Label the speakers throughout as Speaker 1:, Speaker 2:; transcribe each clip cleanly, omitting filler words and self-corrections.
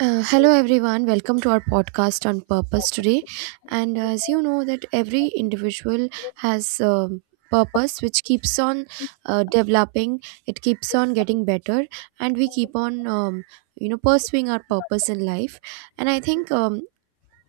Speaker 1: Hello everyone, welcome to our podcast on purpose today, and as you know that every individual has purpose which keeps on developing. It keeps on getting better, and we keep on pursuing our purpose in life. And I think,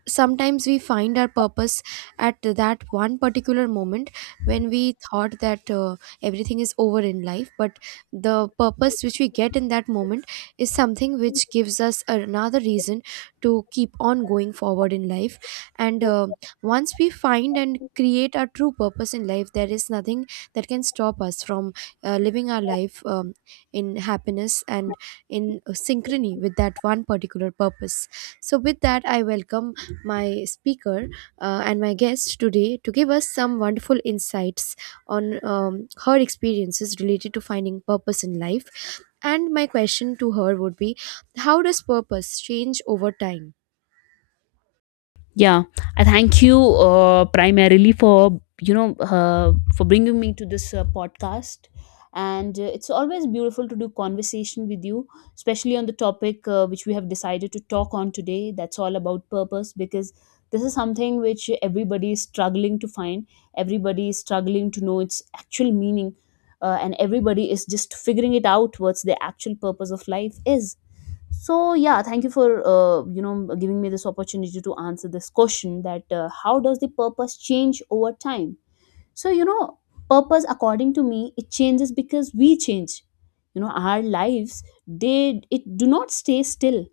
Speaker 1: sometimes we find our purpose at that one particular moment when we thought that everything is over in life, but the purpose which we get in that moment is something which gives us another reason to keep on going forward in life. And once we find and create our true purpose in life, there is nothing that can stop us from living our life, in happiness and in synchrony with that one particular purpose. So with that, I welcome my speaker, and my guest today, to give us some wonderful insights on, her experiences related to finding purpose in life. And my question to her would be: how does purpose change over time?
Speaker 2: Yeah, I thank you, primarily for, bringing me to this podcast. And it's always beautiful to do conversation with you, especially on the topic which we have decided to talk on today, that's all about purpose. Because this is something which everybody is struggling to find, everybody is struggling to know its actual meaning, and everybody is just figuring it out, what's the actual purpose of life is. So yeah, thank you for giving me this opportunity to answer this question, that how does the purpose change over time? So, purpose, according to me, it changes because we change. Our lives, they it do not stay still.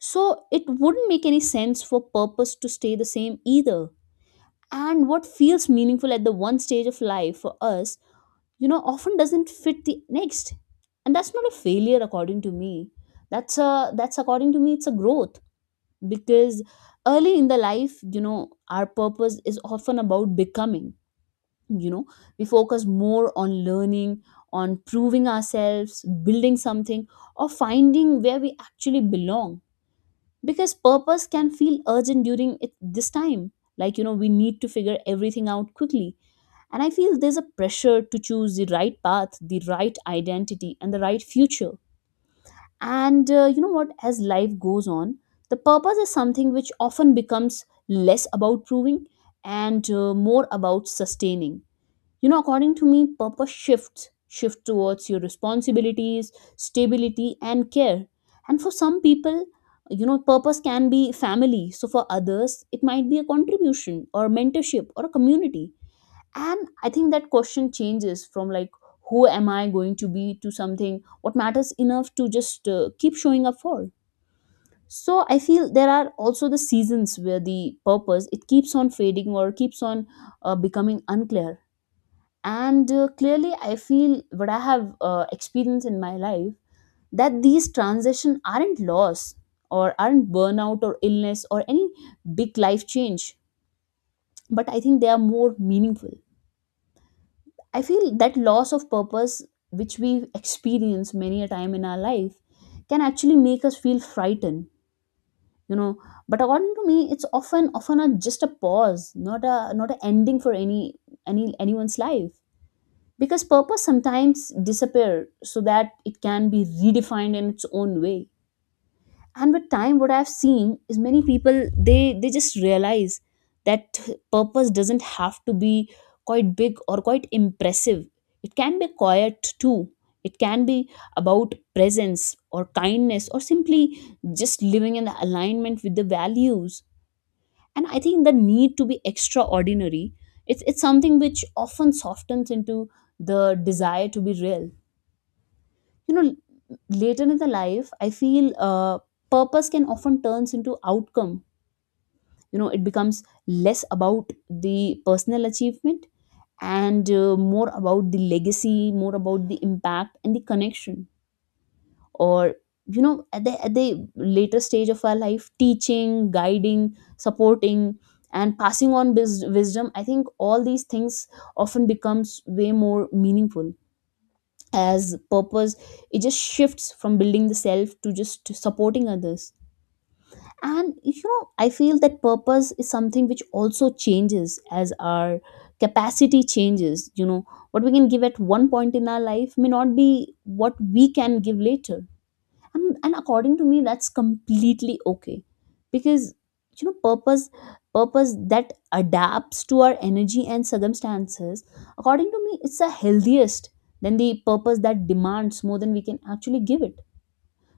Speaker 2: So it wouldn't make any sense for purpose to stay the same either. And what feels meaningful at the one stage of life for us, often doesn't fit the next, and that's not a failure. According to me, that's, according to me, it's a growth. Because early in the life, our purpose is often about becoming. you know we focus more on learning, on proving ourselves, building something, or finding where we actually belong, because purpose can feel urgent during this time. Like, we need to figure everything out quickly. And I feel there's a pressure to choose the right path, the right identity, and the right future. And you know what? As life goes on, the purpose is something which often becomes less about proving and more about sustaining. According to me, purpose shift towards your responsibilities, stability, and care. And for some people, purpose can be family. So for others, it might be a contribution or mentorship or a community, and I think that question changes from, like, who am I going to be, to something, what matters enough to just keep showing up for. So I feel there are also the seasons where the purpose it keeps on fading or keeps on becoming unclear. And clearly, I feel what I have experienced in my life, that these transition aren't loss, or aren't burnout or illness or any big life change, but I think they are more meaningful. I feel that loss of purpose, which we experience many a time in our life, can actually make us feel frightened. You know, but according to me, it's often a, just a pause, not a not an ending for any anyone's life. Because purpose sometimes disappear so that it can be redefined in its own way. And with time, what I've seen is many people, they just realize that purpose doesn't have to be quite big or quite impressive. It can be quiet too. It can be about presence or kindness or simply just living in alignment with the values. And I think the need to be extraordinary, it's something which often softens into the desire to be real you know Later in the life, I feel purpose can often turns into outcome. It becomes less about the personal achievement and more about the legacy, more about the impact and the connection, or at the later stage of our life, teaching, guiding, supporting, and passing on wisdom. I think all these things often becomes way more meaningful as purpose. It just shifts from building the self to just supporting others. And I feel that purpose is something which also changes as our capacity changes. What we can give at one point in our life may not be what we can give later. And according to me, that's completely okay. Because, purpose that adapts to our energy and circumstances, according to me, it's the healthiest than the purpose that demands more than we can actually give it.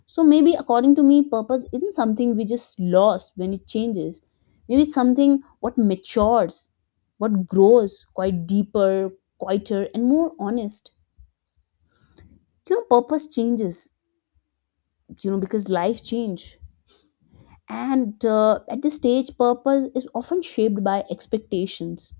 Speaker 2: So maybe, according to me, purpose isn't something we just lost when it changes. Maybe it's something what matures, what grows quite deeper, quieter, and more honest. Purpose changes, because life change. And at this stage, purpose is often shaped by expectations.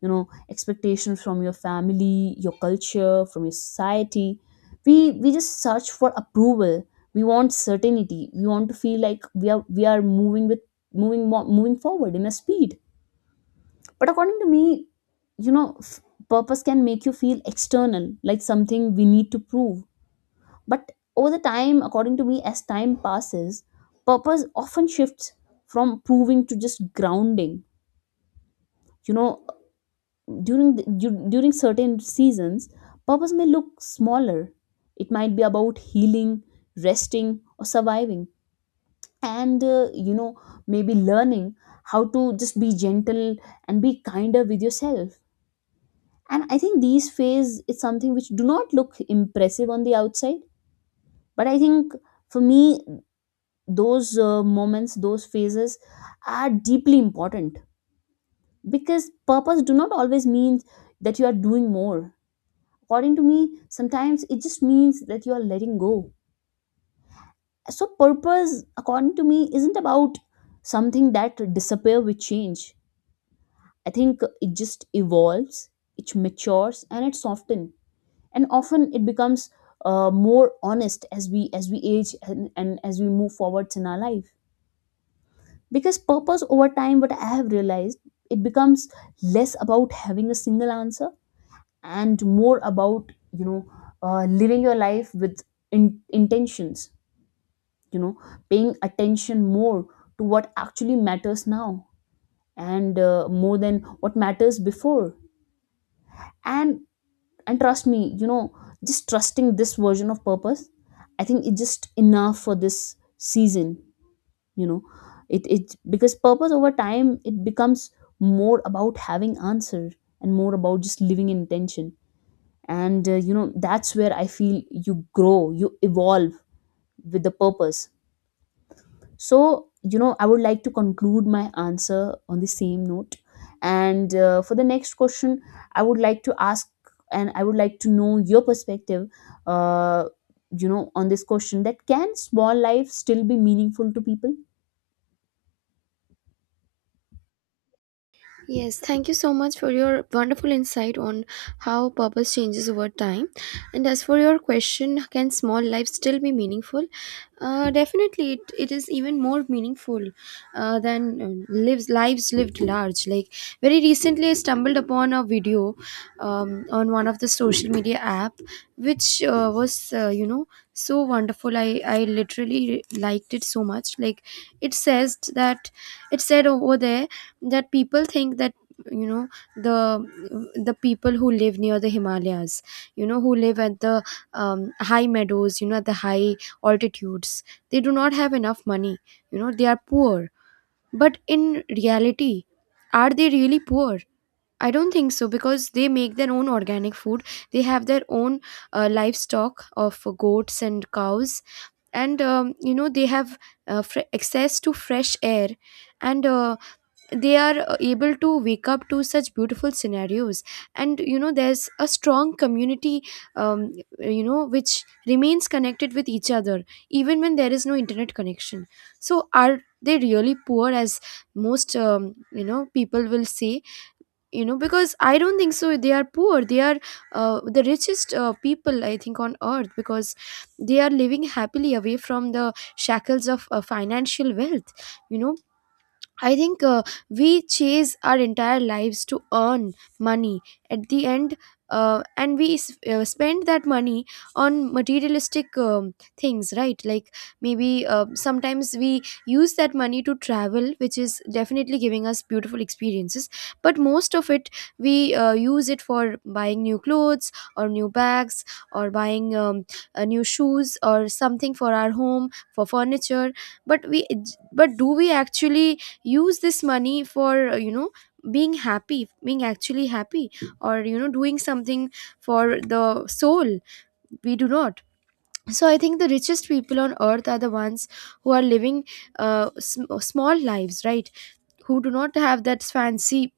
Speaker 2: Expectations from your family, your culture, from your society. We just search for approval. We want certainty. We want to feel like we are moving moving forward in a speed. But, according to me, you know f- purpose can make you feel external, like something we need to prove. But over the time, according to me, as time passes, purpose often shifts from proving to just grounding. You know, during during certain seasons, purpose may look smaller. It might be about healing, resting, or surviving, and maybe learning how to just be gentle and be kinder with yourself. And I think these phase is something which do not look impressive on the outside, but I think, for me, those moments, those phases are deeply important, because purpose do not always mean that you are doing more. According to me, sometimes it just means that you are letting go. So purpose, according to me, isn't about something that disappear with change. I think it just evolves, it matures, and it softens, and often it becomes more honest as we age and as we move forwards in our life. Because purpose, over time, what I have realized, it becomes less about having a single answer and more about, living your life with intentions. you know Paying attention more to what actually matters now and more than what matters before. and and trust me, just trusting this version of purpose. I think it's just enough for this season. you know it because purpose over time it becomes more about having answer and more about just living in intention. And that's where I feel you grow, you evolve with the purpose. So, I would like to conclude my answer on the same note. And for the next question, I would like to ask, and I would like to know your perspective uh, on this question, that can small life still be meaningful to people?
Speaker 1: Yes, thank you so much for your wonderful insight on how purpose changes over time. And as for your question, can small life still be meaningful? Definitely, it is even more meaningful than lives lived large. Like, very recently, I stumbled upon a video on one of the social media app, which was, so wonderful. I literally liked it so much. Like, it says that, it said over there that people think that, you know, the people who live near the Himalayas, you know, who live at the, high meadows, you know, at the high altitudes, they do not have enough money, you know, they are poor. But in reality, are they really poor? I don't think so, because they make their own organic food, they have their own livestock of goats and cows, and, they have access to fresh air, and they are able to wake up to such beautiful scenarios. And you know, there's a strong community, um, which remains connected with each other even when there is no internet connection. So are they really poor, as most, people will say? You know, because I don't think so they are poor. They are the richest people, I think, on earth, because they are living happily away from the shackles of financial wealth, you know. I think, we chase our entire lives to earn money. At the end, and we spend that money on materialistic, things, right? Like, maybe sometimes we use that money to travel, which is definitely giving us beautiful experiences, but most of it we use it for buying new clothes or new bags, or buying, new shoes or something for our home, for furniture. But we, but do we actually use this money for, being happy, being actually happy? Or, you know, doing something for the soul? We do not. So I think the richest people on earth are the ones who are living small lives, right? Who do not have that fancy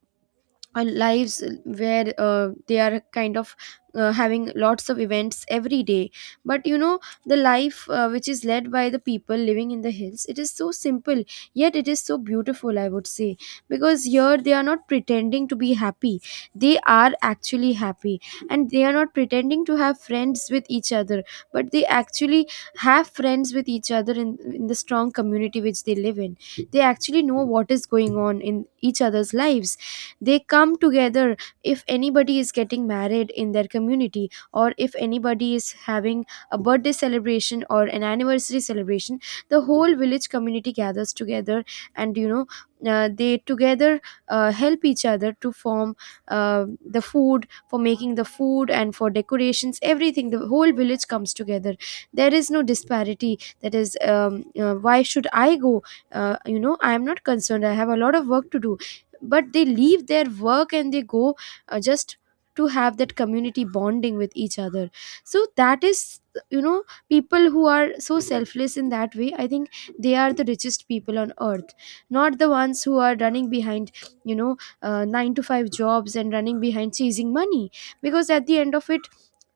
Speaker 1: lives, where they are kind of having lots of events every day. But you know, the life which is led by the people living in the hills, it is so simple yet it is so beautiful, I would say. Because here, they are not pretending to be happy, they are actually happy. And they are not pretending to have friends with each other, but they actually have friends with each other, in the strong community which they live in. They actually know what is going on in each other's lives. They come together if anybody is getting married in their community, or if anybody is having a birthday celebration or an anniversary celebration. The whole village community gathers together, and you know, they together help each other to form the food for making the food and for decorations, everything. The whole village comes together. There is no disparity, that is, why should I go, I am not concerned, I have a lot of work to do. But they leave their work and they go, just to have that community bonding with each other. So that is, you know, people who are so selfless in that way, I think they are the richest people on earth, not the ones who are running behind, you know, 9 to 5 jobs, and running behind chasing money. Because at the end of it,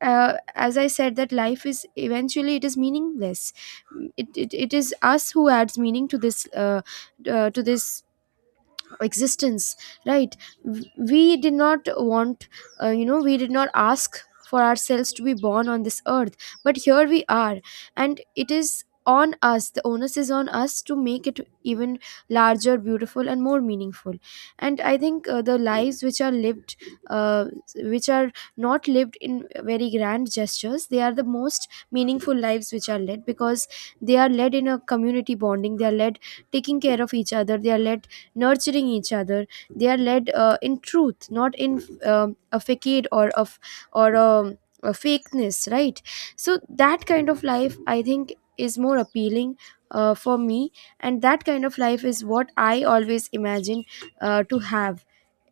Speaker 1: as I said, that life is, eventually, it is meaningless. It is us who adds meaning to this, to this existence, right? We did not want, we did not ask for ourselves to be born on this earth, but here we are. And it is on us, the onus is on us, to make it even larger, beautiful and more meaningful. And I think, the lives which are lived, uh, which are not lived in very grand gestures, they are the most meaningful lives which are led. Because they are led in a community bonding, they are led taking care of each other, they are led nurturing each other, they are led, in truth, not in a facade, or a fakeness, right? So that kind of life, I think, is more appealing for me. And that kind of life is what I always imagine to have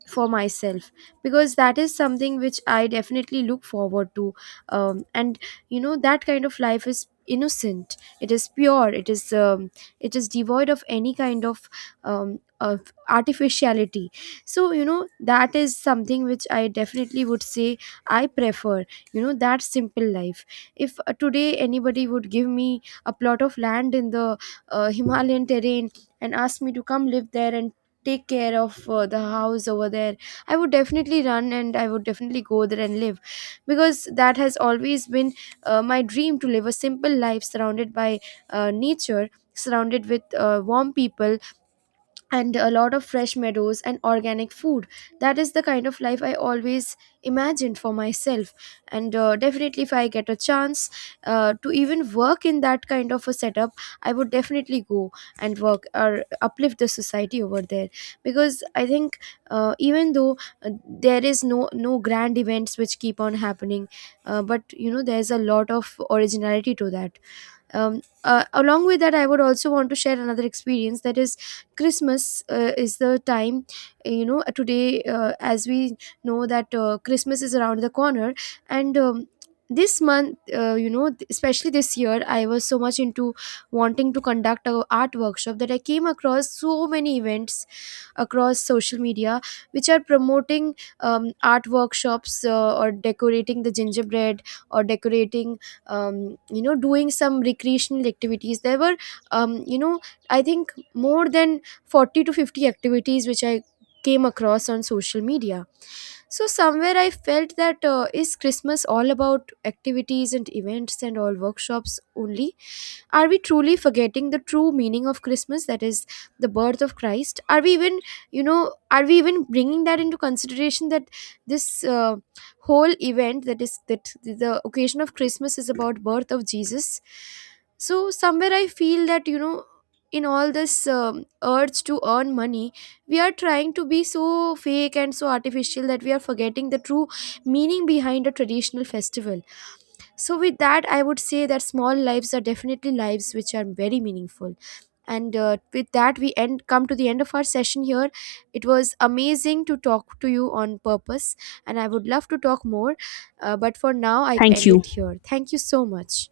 Speaker 1: for myself, because that is something which I definitely look forward to. And you know, that kind of life is innocent, it is pure, it is, it is devoid of any kind of, of artificiality. So you know, that is something which I definitely would say I prefer, you know, that simple life. If today anybody would give me a plot of land in the Himalayan terrain and ask me to come live there and take care of the house over there, I would definitely run, and I would definitely go there and live. Because that has always been my dream, to live a simple life surrounded by nature, surrounded with warm people, and a lot of fresh meadows and organic food. That is the kind of life I always imagined for myself. And definitely, if I get a chance to even work in that kind of a setup, I would definitely go and work, or uplift the society over there. Because I think, even though there is no grand events which keep on happening, but you know, there's a lot of originality to that. Along with that, I would also want to share another experience, that is, Christmas is the time, today, as we know that, Christmas is around the corner. And, this month, especially this year, I was so much into wanting to conduct a art workshop, that I came across so many events across social media which are promoting, art workshops, or decorating the gingerbread, or decorating, doing some recreational activities. There were, um, you know I think more than 40 to 50 activities which I came across on social media. So somewhere I felt that, is Christmas all about activities and events and all workshops only? Are we truly forgetting the true meaning of Christmas, that is the birth of Christ? Are we even, you know, are we even bringing that into consideration, that this, whole event, that is, that the occasion of Christmas is about birth of Jesus? So somewhere I feel that, you know, in all this, urge to earn money, we are trying to be so fake and so artificial that we are forgetting the true meaning behind a traditional festival. So, with that, I would say that small lives are definitely lives which are very meaningful. And with that, we end come to the end of our session here. It was amazing to talk to you on purpose, and I would love to talk more. But for now, I
Speaker 2: Thank
Speaker 1: end it
Speaker 2: you.
Speaker 1: here. Thank you so much.